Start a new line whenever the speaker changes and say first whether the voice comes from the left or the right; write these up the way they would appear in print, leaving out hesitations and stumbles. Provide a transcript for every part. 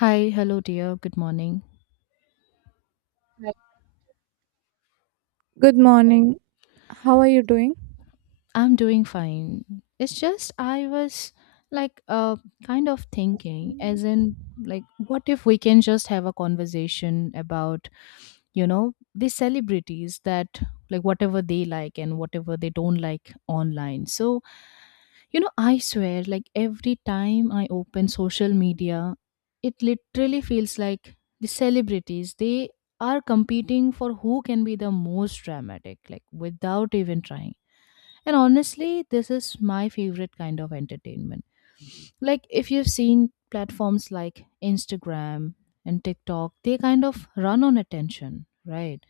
left: Hi, hello, dear. Good morning.
right: Good morning. How are you doing?
left: I'm doing fine. It's just I was, like, kind of thinking, as in, like, what if we can just have a conversation about these celebrities that, like, whatever they like and whatever they don't like online. So, I swear, like every time I open social media, it literally feels like the celebrities, they are competing for who can be the most dramatic, like without even trying. And honestly, this is my favorite kind of entertainment. Like, if you've seen platforms like Instagram and TikTok, they kind of run on attention, right?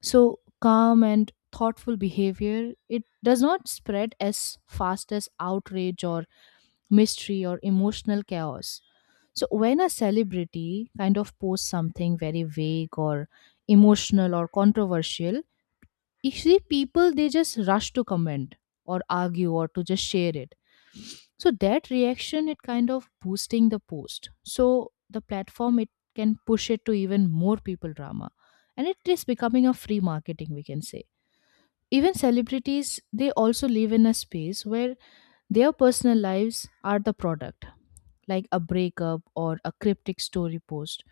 left: So, calm and thoughtful behavior, it does not spread as fast as outrage or mystery or emotional chaos. So, when a celebrity kind of posts something very vague or emotional or controversial, you see people, they just rush to comment or argue or to just share it, so that reaction, it kind of boosting the post, so the platform, it can push it to even more people drama, and it is becoming a free marketing, we can say. Even celebrities, they also live in a space where their personal lives are the product, like a breakup or a cryptic story post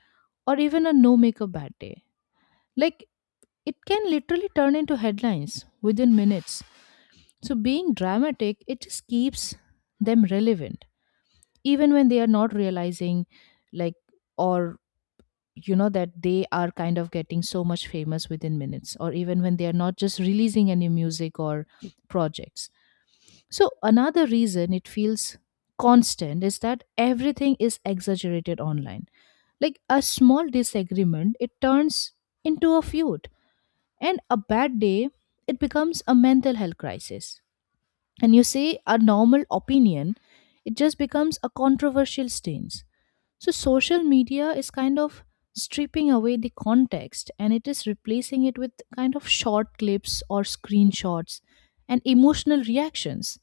left: or even a no makeup bad day. Like, it can literally turn into headlines within minutes. So being dramatic, it just keeps them relevant, even when they are not realizing, like, or that they are kind of getting so much famous within minutes, or even when they are not just releasing any music or projects. So, another reason it feels constant is that everything is exaggerated online. Like a small disagreement, it turns into a feud, and a bad day, it becomes a mental health crisis, and you say a normal opinion, it just becomes a controversial stance. So social media is kind of stripping away the context, and it is replacing it with kind of short clips or screenshots and emotional reactions.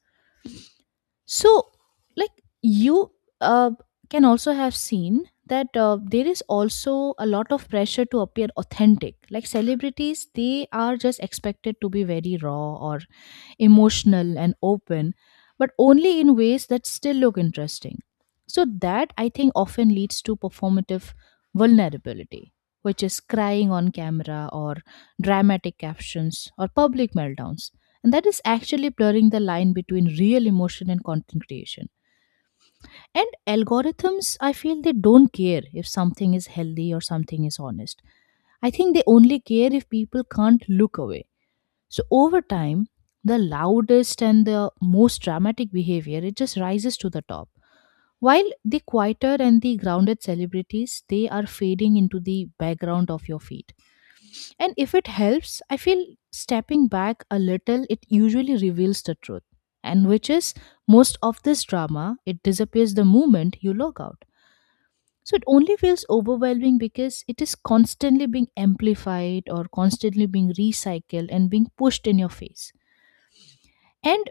left: So, like you uh, can also have seen that there is also a lot of pressure to appear authentic. Like celebrities, they are just expected to be very raw or emotional and open, but only in ways that still look interesting. So, that I think often leads to performative vulnerability, which is crying on camera or dramatic captions or public meltdowns. And that is actually blurring the line between real emotion and content creation. And algorithms, I feel they don't care if something is healthy or something is honest. I think they only care if people can't look away. So over time, the loudest and the most dramatic behavior, it just rises to the top. While the quieter and the grounded celebrities, they are fading into the background of your feed. And if it helps, I feel stepping back a little, it usually reveals the truth. And which is, most of this drama, it disappears the moment you log out. So it only feels overwhelming because it is constantly being amplified or constantly being recycled and being pushed in your face. And,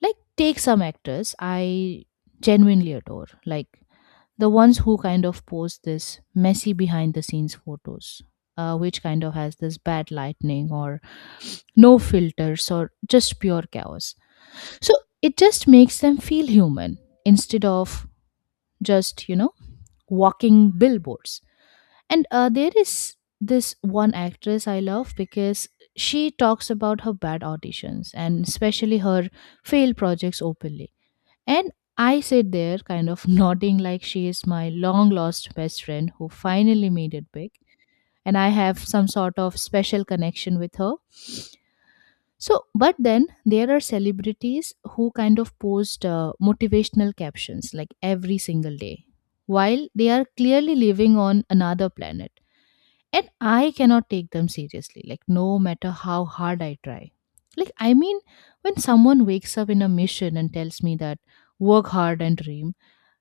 left: like, take some actors I genuinely adore, like the ones who kind of post this messy behind the scenes photos, which kind of has this bad lightning or no filters or just pure chaos, so it just makes them feel human instead of just walking billboards. And there is this one actress I love because she talks about her bad auditions and especially her failed projects openly, and I sit there, kind of nodding like she is my long lost best friend who finally made it big. And I have some sort of special connection with her. So, but then there are celebrities who kind of post motivational captions like every single day, while they are clearly living on another planet. And I cannot take them seriously, like, no matter how hard I try. Like, I mean, when someone wakes up in a mission and tells me that work hard and dream,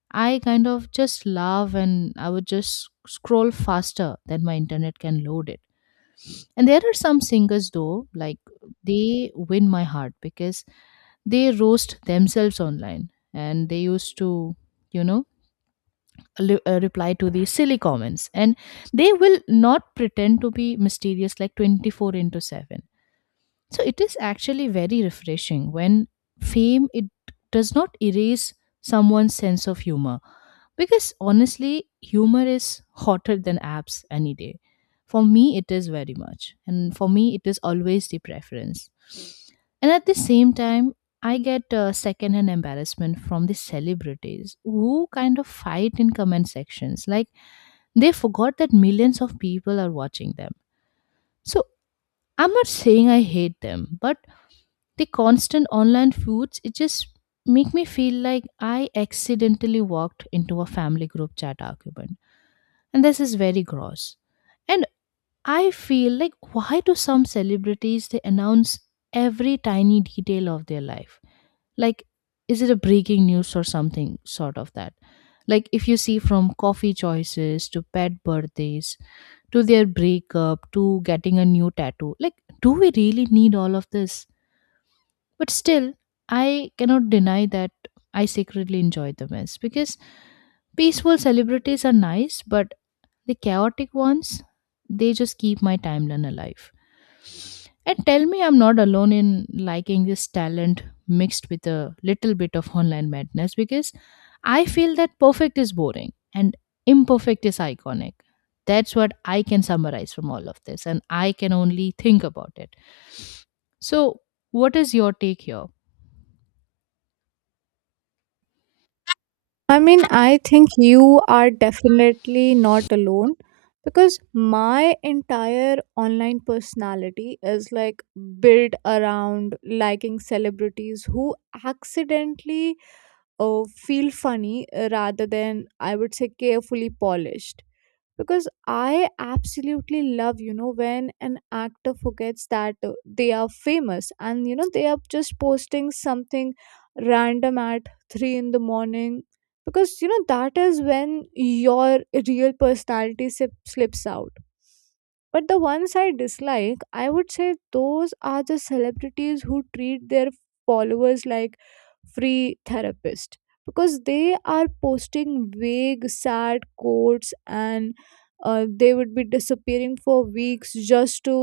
left: I kind of just love, and I would just scroll faster than my internet can load it. And there are some singers though, like they win my heart because they roast themselves online, and they used to, you know, reply to these silly comments, and they will not pretend to be mysterious like 24/7, so it is actually very refreshing when fame, it does not erase someone's sense of humor, because honestly humor is hotter than apps any day. For me it is very much, and for me it is always the preference. And at the same time I get secondhand embarrassment from the celebrities who kind of fight in comment sections, like they forgot that millions of people are watching them. So I'm not saying I hate them, but the constant online foods, it just make me feel like I accidentally walked into a family group chat argument, and this is very gross. And I feel like, why do some celebrities, they announce every tiny detail of their life? Like, is it a breaking news or something sort of that? Like, if you see, from coffee choices to pet birthdays to their breakup to getting a new tattoo, like, do we really need all of this? But still, I cannot deny that I secretly enjoy the mess, because peaceful celebrities are nice, but the chaotic ones, they just keep my timeline alive. And tell me I'm not alone in liking this talent mixed with a little bit of online madness, because I feel that perfect is boring and imperfect is iconic. That's what I can summarize from all of this, and I can only think about it. So, what is your take here?
right: I mean, I think you are definitely not alone because my entire online personality is like built around liking celebrities who accidentally feel funny rather than, I would say, carefully polished. Because I absolutely love, you know, when an actor forgets that they are famous and you know they are just posting something random at 3 in the morning, because you know that is when your real personality slips out. But the ones I dislike, I would say, those are the celebrities who treat their followers like free therapists because they are posting vague sad quotes, and they would be disappearing for weeks just to,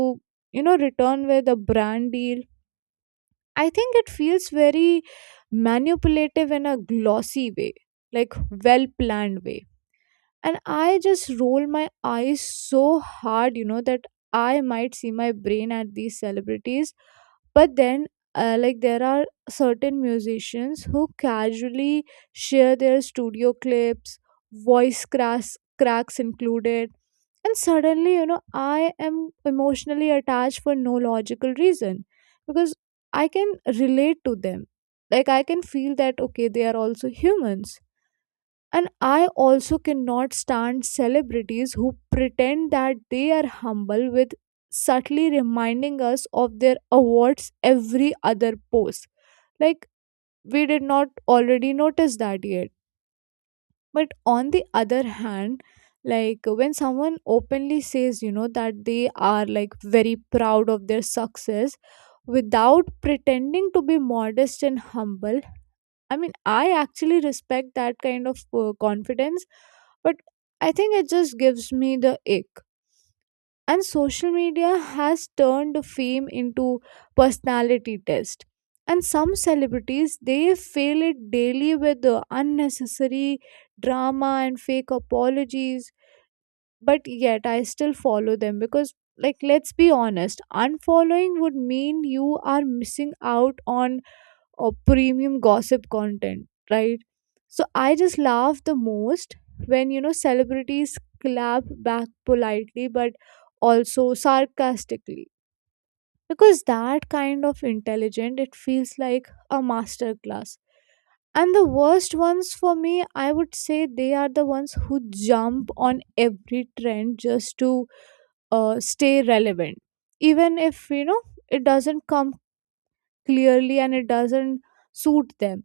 right: you know, return with a brand deal. I think it feels very manipulative in a glossy way, like well planned way. And I just roll my eyes so hard, you know, that I might see my brain at these celebrities. But then like there are certain musicians who casually share their studio clips, voice cracks included, and suddenly, you know, I am emotionally attached for no logical reason, because I can relate to them. Like, I can feel that, okay, they are also humans. And I also cannot stand celebrities who pretend that they are humble with subtly reminding us of their awards every other post. Like, we did not already notice that yet. But on the other hand, like when someone openly says, you know, that they are like very proud of their success without pretending to be modest and humble, I mean, I actually respect that kind of confidence, but I think it just gives me the ick. And social media has turned fame into personality test. And some celebrities they fail it daily with the unnecessary drama and fake apologies. But yet I still follow them because, like, let's be honest, unfollowing would mean you are missing out on or premium gossip content, right? So I just laugh the most when, you know, celebrities clap back politely but also sarcastically, because that kind of intelligent, it feels like a master class. And the worst ones for me, I would say, they are the ones who jump on every trend just to stay relevant. Even if, you know, it doesn't come clearly and it doesn't suit them.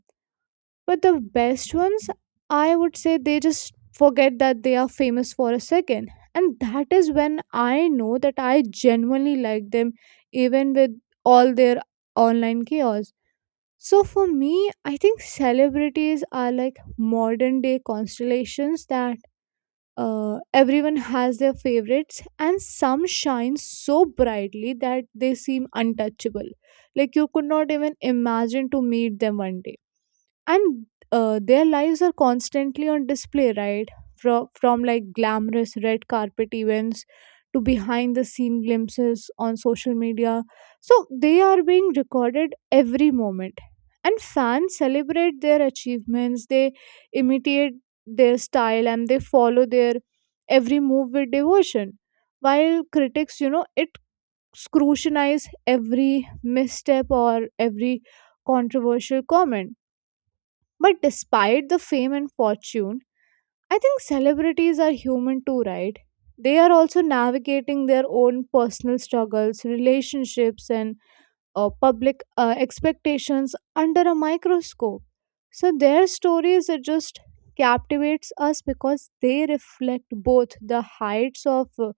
right: But the best ones, I would say they just forget that they are famous for a second. And that is when I know that I genuinely like them, even with all their online chaos. So for me, I think celebrities are like modern day constellations that everyone has their favorites, and some shine so brightly that they seem untouchable. Like you could not even imagine to meet them one day. And their lives are constantly on display, right? From like glamorous red carpet events to behind the scene glimpses on social media, so they are being recorded every moment. And fans celebrate their achievements, they imitate their style, and they follow their every move with devotion, while critics, you know, it scrutinize every misstep or every controversial comment. But despite the fame and fortune, I think celebrities are human too, right? They are also navigating their own personal struggles, relationships, and public expectations under a microscope. So their stories are just captivates us because they reflect both the heights of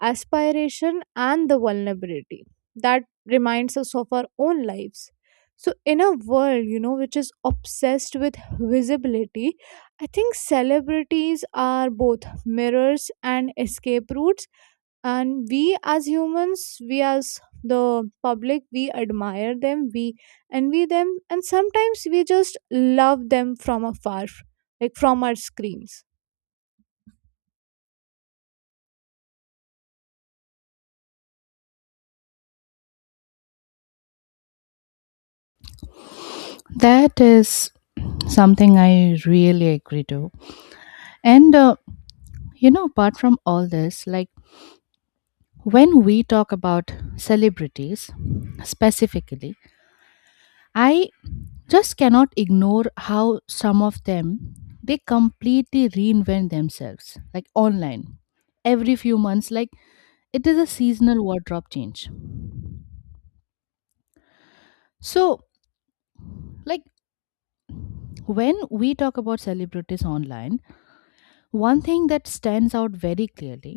right: aspiration and the vulnerability that reminds us of our own lives. So in a world, you know, which is obsessed with visibility, I think celebrities are both mirrors and escape routes. And we as humans, we as the public, we admire them, we envy them, and sometimes we just love them from afar, like from our screens.
left: That is something I really agree to. And, apart from all this, like when we talk about celebrities specifically, I just cannot ignore how some of them, they completely reinvent themselves like online every few months, like it is a seasonal wardrobe change. So, like, when we talk about celebrities online, one thing that stands out very clearly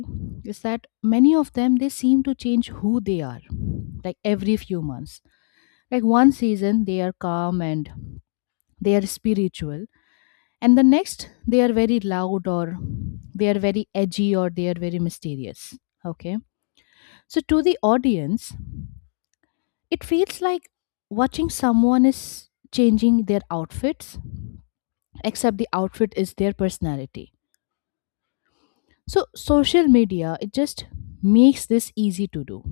left: is that many of them, they seem to change who they are like every few months. Like one season they are calm and they are spiritual, and the next they are very loud or they are very edgy or they are very mysterious. Okay? So to the audience it feels like watching someone is changing their outfits, except the outfit is their personality. So social media, it just makes this easy to do.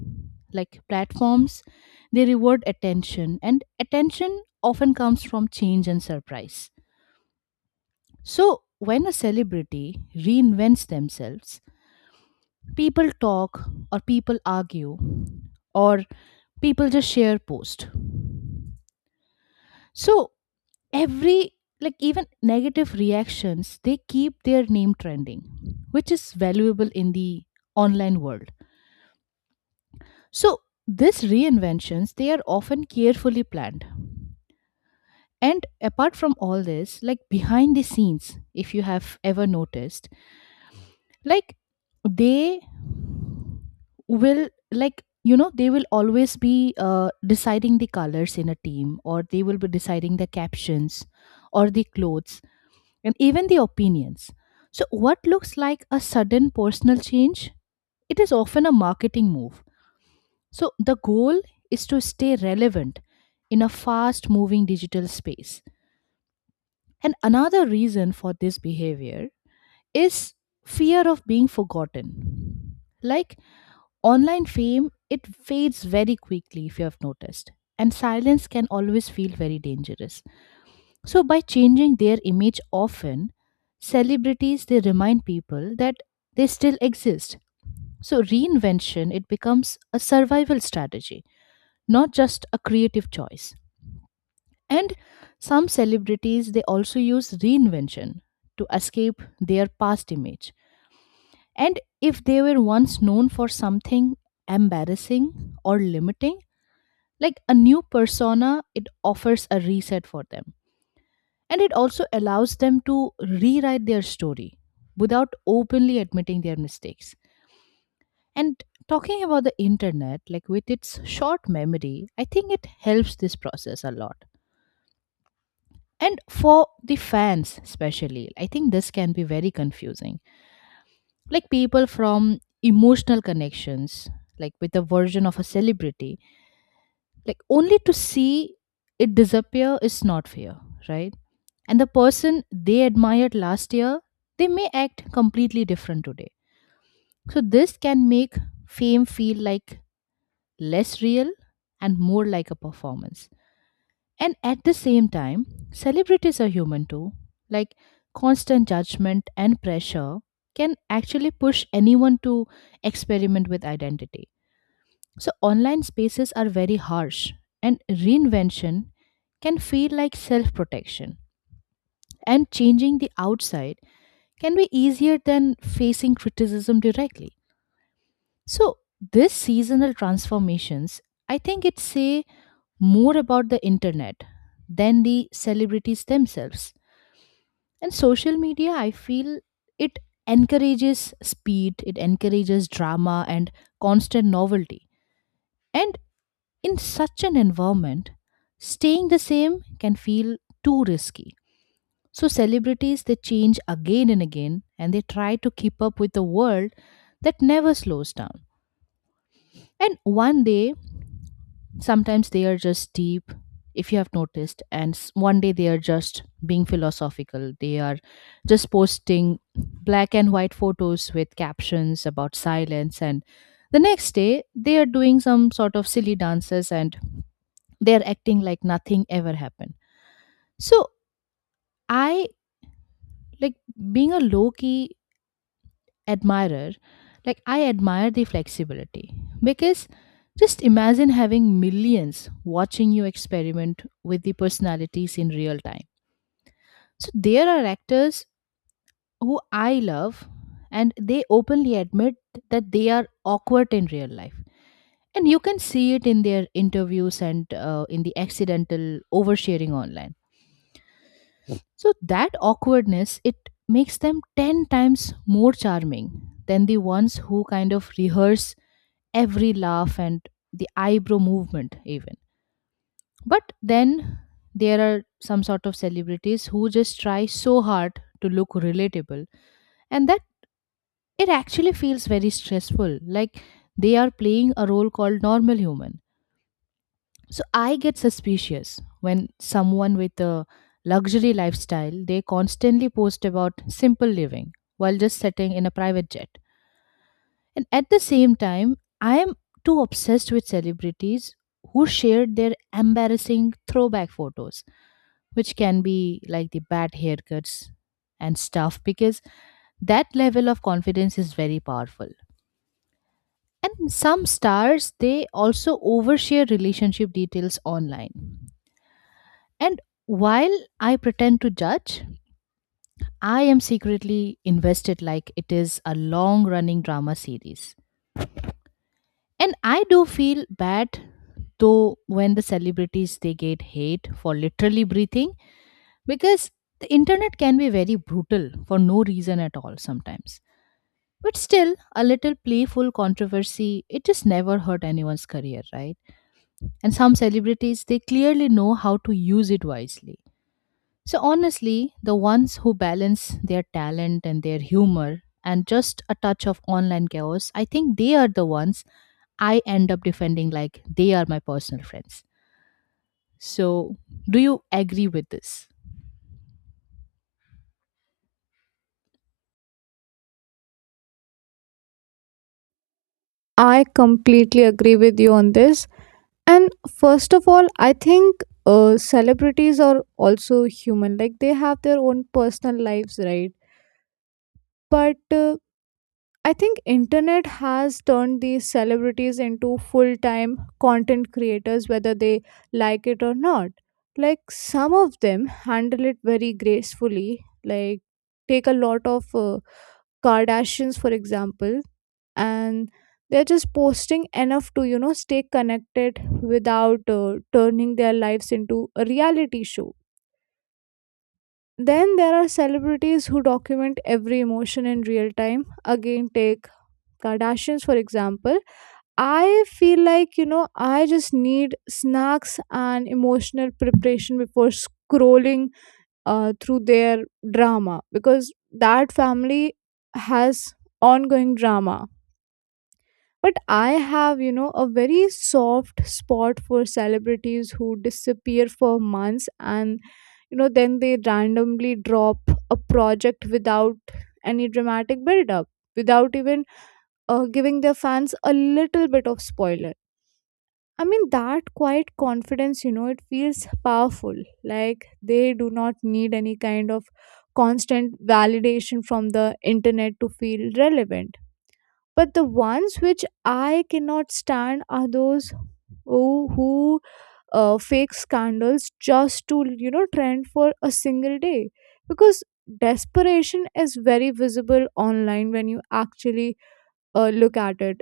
left: Like platforms, they reward attention, and attention often comes from change and surprise. So when a celebrity reinvents themselves, people talk or people argue or people just share post. So every, like, even negative reactions, they keep their name trending, which is valuable in the online world. So these reinventions, they are often carefully planned. And apart from all this, like behind the scenes, if you have ever noticed, like they will, like they will always be deciding the colors in a team, or they will be deciding the captions or the clothes and even the opinions, so what looks like a sudden personal change, it is often a marketing move. So the goal is to stay relevant in a fast moving digital space. And another reason for this behavior is fear of being forgotten. Like online fame, it fades very quickly, if you have noticed. And silence can always feel very dangerous. So by changing their image often, celebrities they remind people that they still exist. So reinvention, it becomes a survival strategy, not just a creative choice. And some celebrities they also use reinvention to escape their past image. And if they were once known for something embarrassing or limiting, like a new persona, it offers a reset for them. And it also allows them to rewrite their story without openly admitting their mistakes. And talking about the internet, like with its short memory, I think it helps this process a lot. And for the fans, especially, I think this can be very confusing. Like people from emotional connections, like with a version of a celebrity, like only to see it disappear is not fair, right? And the person they admired last year, they may act completely different today. So this can make fame feel like less real and more like a performance. And at the same time, celebrities are human too. Like constant judgment and pressure can actually push anyone to experiment with identity. So online spaces are very harsh, and reinvention can feel like self-protection, and changing the outside can be easier than facing criticism directly. So, this seasonal transformations, I think it say more about the internet than the celebrities themselves. And social media, I feel it encourages speed, it encourages drama and constant novelty. And in such an environment, staying the same can feel too risky. So celebrities they change again and again and they try to keep up with a world that never slows down. And one day Sometimes they are just deep, if you have noticed, and one day they are just being philosophical. They are just posting black and white photos with captions about silence, and the next day they are doing some sort of silly dances and they are acting like nothing ever happened. So I like being a low key admirer, like I admire the flexibility because just imagine having millions watching you experiment with the personalities in real time. So there are actors who I love and they openly admit that they are awkward in real life, and you can see it in their interviews and in the accidental oversharing online. So that awkwardness it makes them 10 times more charming than the ones who kind of rehearse every laugh and the eyebrow movement even. But then there are some sort of celebrities who just try so hard to look relatable, and that it actually feels very stressful, like they are playing a role called normal human. So I get suspicious when someone with a luxury lifestyle they constantly post about simple living while just sitting in a private jet. And at the same time, I am too obsessed with celebrities who shared their embarrassing throwback photos, which can be like the bad haircuts and stuff, because that level of confidence is very powerful. And some stars, they also overshare relationship details online. And while I pretend to judge, I am secretly invested like it is a long running drama series. And I do feel bad though when the celebrities they get hate for literally breathing, because the internet can be very brutal for no reason at all sometimes. But still, a little playful controversy, it just never hurt anyone's career, right? And some celebrities, they clearly know how to use it wisely. So honestly, the ones who balance their talent and their humor and just a touch of online chaos, I think they are the ones I end up defending like they are my personal friends. So, do you agree with this?
right: I completely agree with you on this. And first of all, I think celebrities are also human. Like they have their own personal lives, right? But I think internet has turned these celebrities into full-time content creators whether they like it or not. Like some of them handle it very gracefully. Like take a lot of Kardashians, for example, and they're just posting enough to, you know, stay connected without turning their lives into a reality show. Then there are celebrities who document every emotion in real time. Again, take Kardashians, for example. I feel like, you know, I just need snacks and emotional preparation before scrolling through their drama, because that family has ongoing drama. But I have, you know, a very soft spot for celebrities who disappear for months and, you know, then they randomly drop a project without any dramatic build up, without even giving their fans a little bit of spoiler. I mean, that quiet confidence, you know, it feels powerful. Like they do not need any kind of constant validation from the internet to feel relevant. But the ones which I cannot stand are those who fake scandals just to, you know, trend for a single day. Because desperation is very visible online when you actually look at it,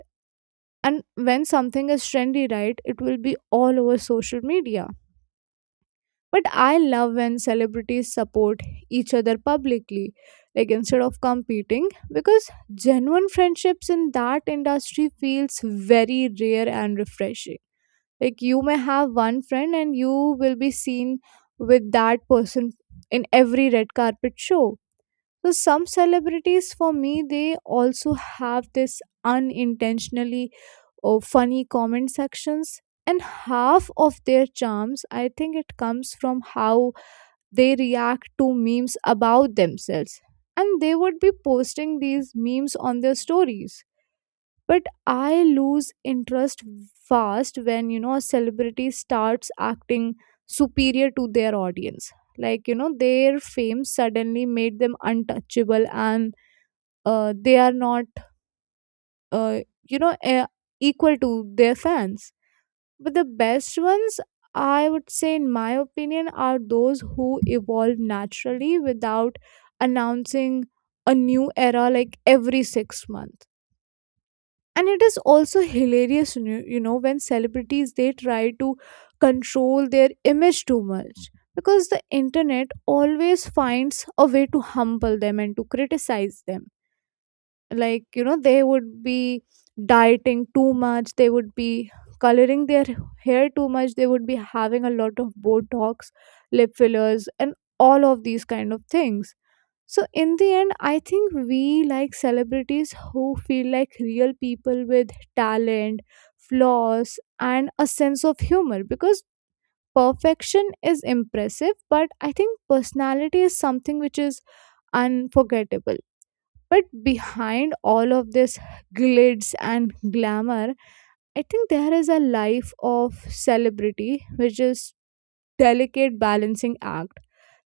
right: and when something is trendy, right, it will be all over social media. But I love when celebrities support each other publicly, like instead of competing, because genuine friendships in that industry feels very rare and refreshing. Like you may have one friend and you will be seen with that person in every red carpet show. So some celebrities for me, they also have this unintentionally or funny comment sections, and half of their charms, I think, it comes from how they react to memes about themselves, and they would be posting these memes on their stories. But I lose interest fast when, you know, a celebrity starts acting superior to their audience, like, you know, their fame suddenly made them untouchable and they are not uh, you know uh, equal to their fans. But the best ones, I would say, in my opinion, are those who evolve naturally without announcing a new era like every 6 months. And it is also hilarious, you know, when celebrities they try to control their image too much, because the internet always finds a way to humble them and to criticize them. Like, you know, they would be dieting too much, they would be coloring their hair too much, they would be having a lot of botox, lip fillers, and all of these kind of things. So in the end, I think we like celebrities who feel like real people with talent, flaws, and a sense of humor, because perfection is impressive, but I think personality is something which is unforgettable. But behind all of this glitz and glamour, I think there is a life of celebrity, which is delicate balancing act.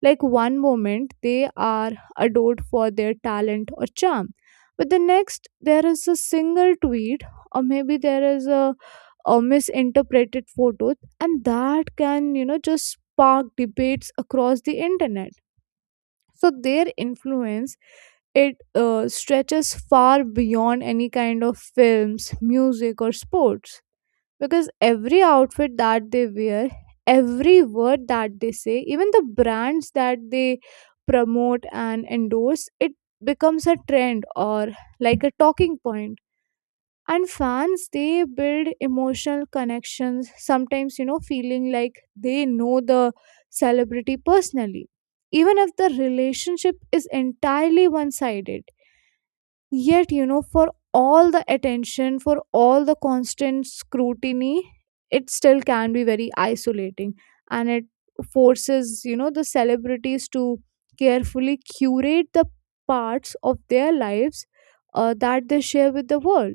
right: Like one moment they are adored for their talent or charm, but the next there is a single tweet, or maybe there is a misinterpreted photo, and that can, you know, just spark debates across the internet. So their influence, it stretches far beyond any kind of films, music, or sports, because every outfit that they wear, every word that they say, even the brands that they promote and endorse, it becomes a trend or like a talking point. And fans, they build emotional connections, sometimes, you know, feeling like they know the celebrity personally, even if the relationship is entirely one sided. Yet, you know, for all the attention, for all the constant scrutiny, it still can be very isolating, and it forces, you know, the celebrities to carefully curate the parts of their lives that they share with the world.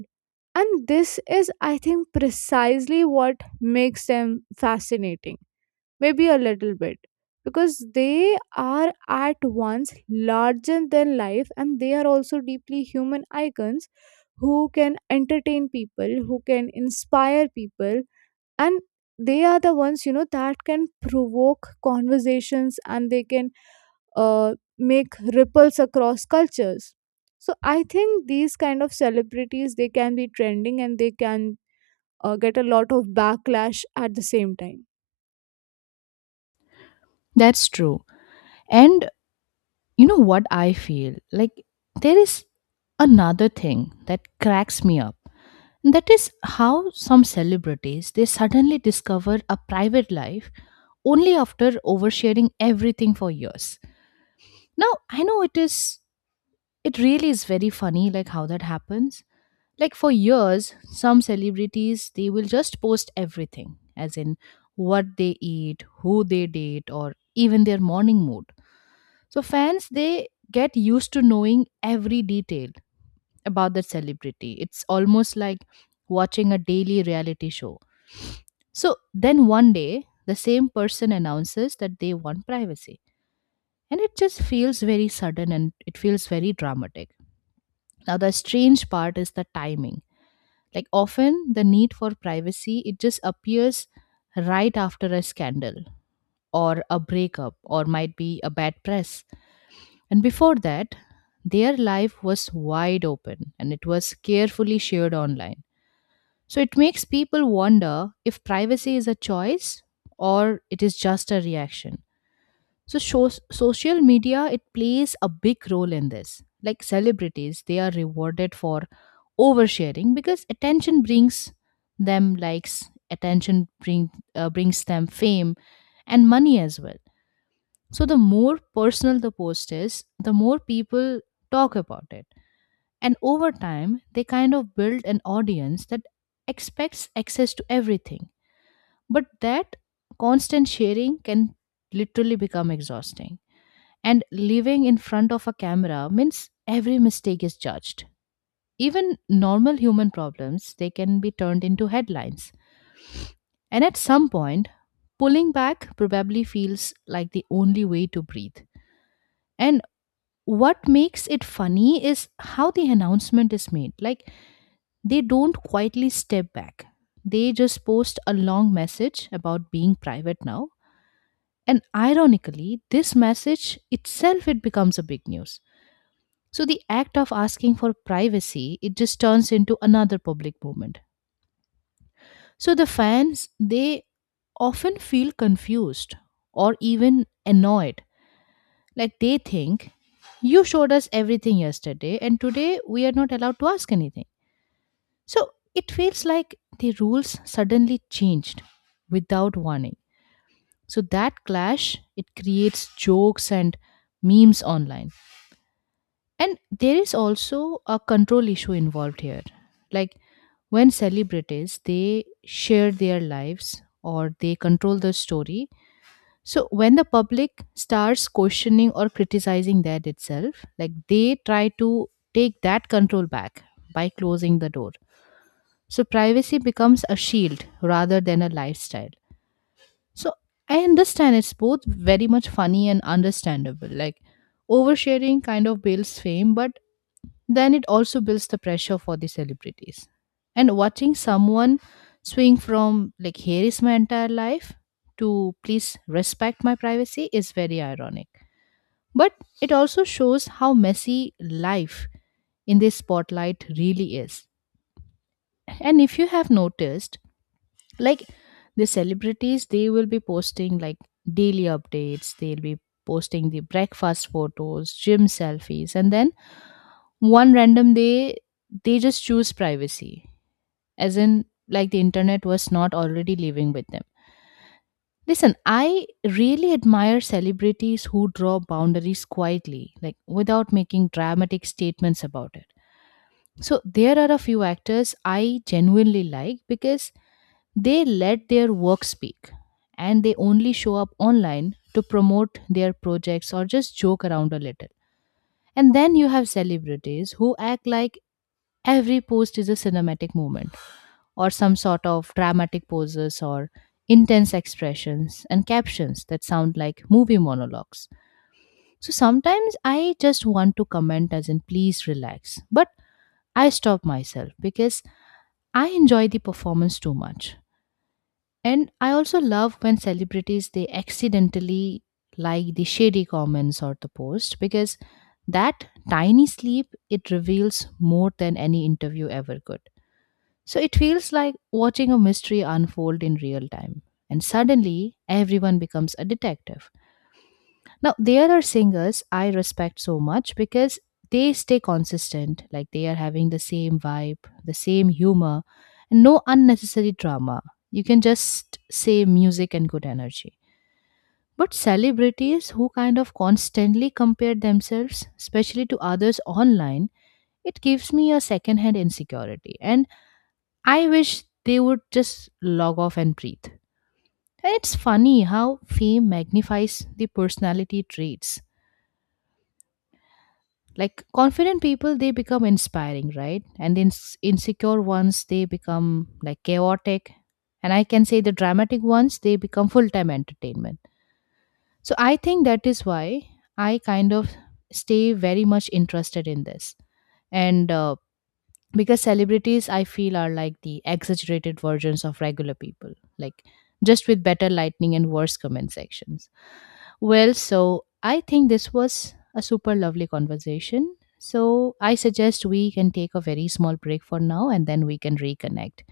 right: And this is, I think, precisely what makes them fascinating, maybe a little bit, because they are at once larger than life, and they are also deeply human icons who can entertain people, who can inspire people, and they are the ones, you know, that can provoke conversations, and they can make ripples across cultures. So I think these kind of celebrities, they can be trending and they can get a lot of backlash at the same time.
left: That's true. And you know what I feel? Like there is another thing that cracks me up. And that is how some celebrities they suddenly discover a private life only after oversharing everything for years. Now, I know it really is very funny like how that happens, like for years some celebrities they will just post everything as in what they eat, who they date, or even their morning mood. So fans they get used to knowing every detail about the celebrity, it's almost like watching a daily reality show. So then one day the same person announces that they want privacy, and it just feels very sudden and it feels very dramatic. Now the strange part is the timing. Like often the need for privacy it just appears right after a scandal or a breakup or might be a bad press. And before that, their life was wide open and it was carefully shared online. So it makes people wonder if privacy is a choice or it is just a reaction. So shows, social media it plays a big role in this. Like celebrities, they are rewarded for oversharing because attention brings them likes, attention brings them fame and money as well. So the more personal the post is, the more people talk about it. And over time, they kind of build an audience that expects access to everything. But that constant sharing can literally become exhausting. And living in front of a camera means every mistake is judged. Even normal human problems, they can be turned into headlines. And at some point, pulling back probably feels like the only way to breathe. And what makes it funny is how the announcement is made. Like they don't quietly step back. They just post a long message about being private now. And ironically, this message itself it becomes a big news. So the act of asking for privacy, it just turns into another public movement. So the fans, they often feel confused or even annoyed. Like they think, you showed us everything yesterday, and today we are not allowed to ask anything. So it feels like the rules suddenly changed without warning. So that clash, it creates jokes and memes online. And there is also a control issue involved here. Like when celebrities they share their lives or they control the story, so when the public starts questioning or criticizing that itself, like they try to take that control back by closing the door. So privacy becomes a shield rather than a lifestyle. So I understand it's both very much funny and understandable. Like oversharing kind of builds fame, but then it also builds the pressure for the celebrities. And watching someone swing from, like, here is my entire life to please respect my privacy is very ironic. But it also shows how messy life in this spotlight really is. And if you have noticed, like the celebrities they will be posting like daily updates, they'll be posting the breakfast photos, gym selfies, and then one random day they just choose privacy, as in like the internet was not already living with them. Listen, I really admire celebrities who draw boundaries quietly, like without making dramatic statements about it. So there are a few actors I genuinely like because they let their work speak and they only show up online to promote their projects or just joke around a little. And then you have celebrities who act like every post is a cinematic moment or some sort of dramatic poses or intense expressions and captions that sound like movie monologues. So sometimes I just want to comment as in please relax, but I stop myself because I enjoy the performance too much. And I also love when celebrities they accidentally like the shady comments or the post because that tiny slip it reveals more than any interview ever could. So it feels like watching a mystery unfold in real time and suddenly everyone becomes a detective. Now, there are singers I respect so much because they stay consistent, like they are having the same vibe, the same humor, and no unnecessary drama. You can just say music and good energy. But celebrities who kind of constantly compare themselves, especially to others online, it gives me a secondhand insecurity. And I wish they would just log off and breathe. And it's funny how fame magnifies the personality traits, like confident people they become inspiring, right, and the insecure ones they become like chaotic, and I can say the dramatic ones they become full-time entertainment. So I think that is why I kind of stay very much interested in this. And because celebrities I feel are like the exaggerated versions of regular people, like just with better lighting and worse comment sections. Well, so I think this was a super lovely conversation. So I suggest we can take a very small break for now and then we can reconnect.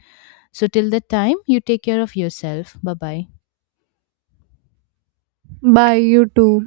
left: So till that time, you take care of yourself. Bye bye.
right: Bye, you too.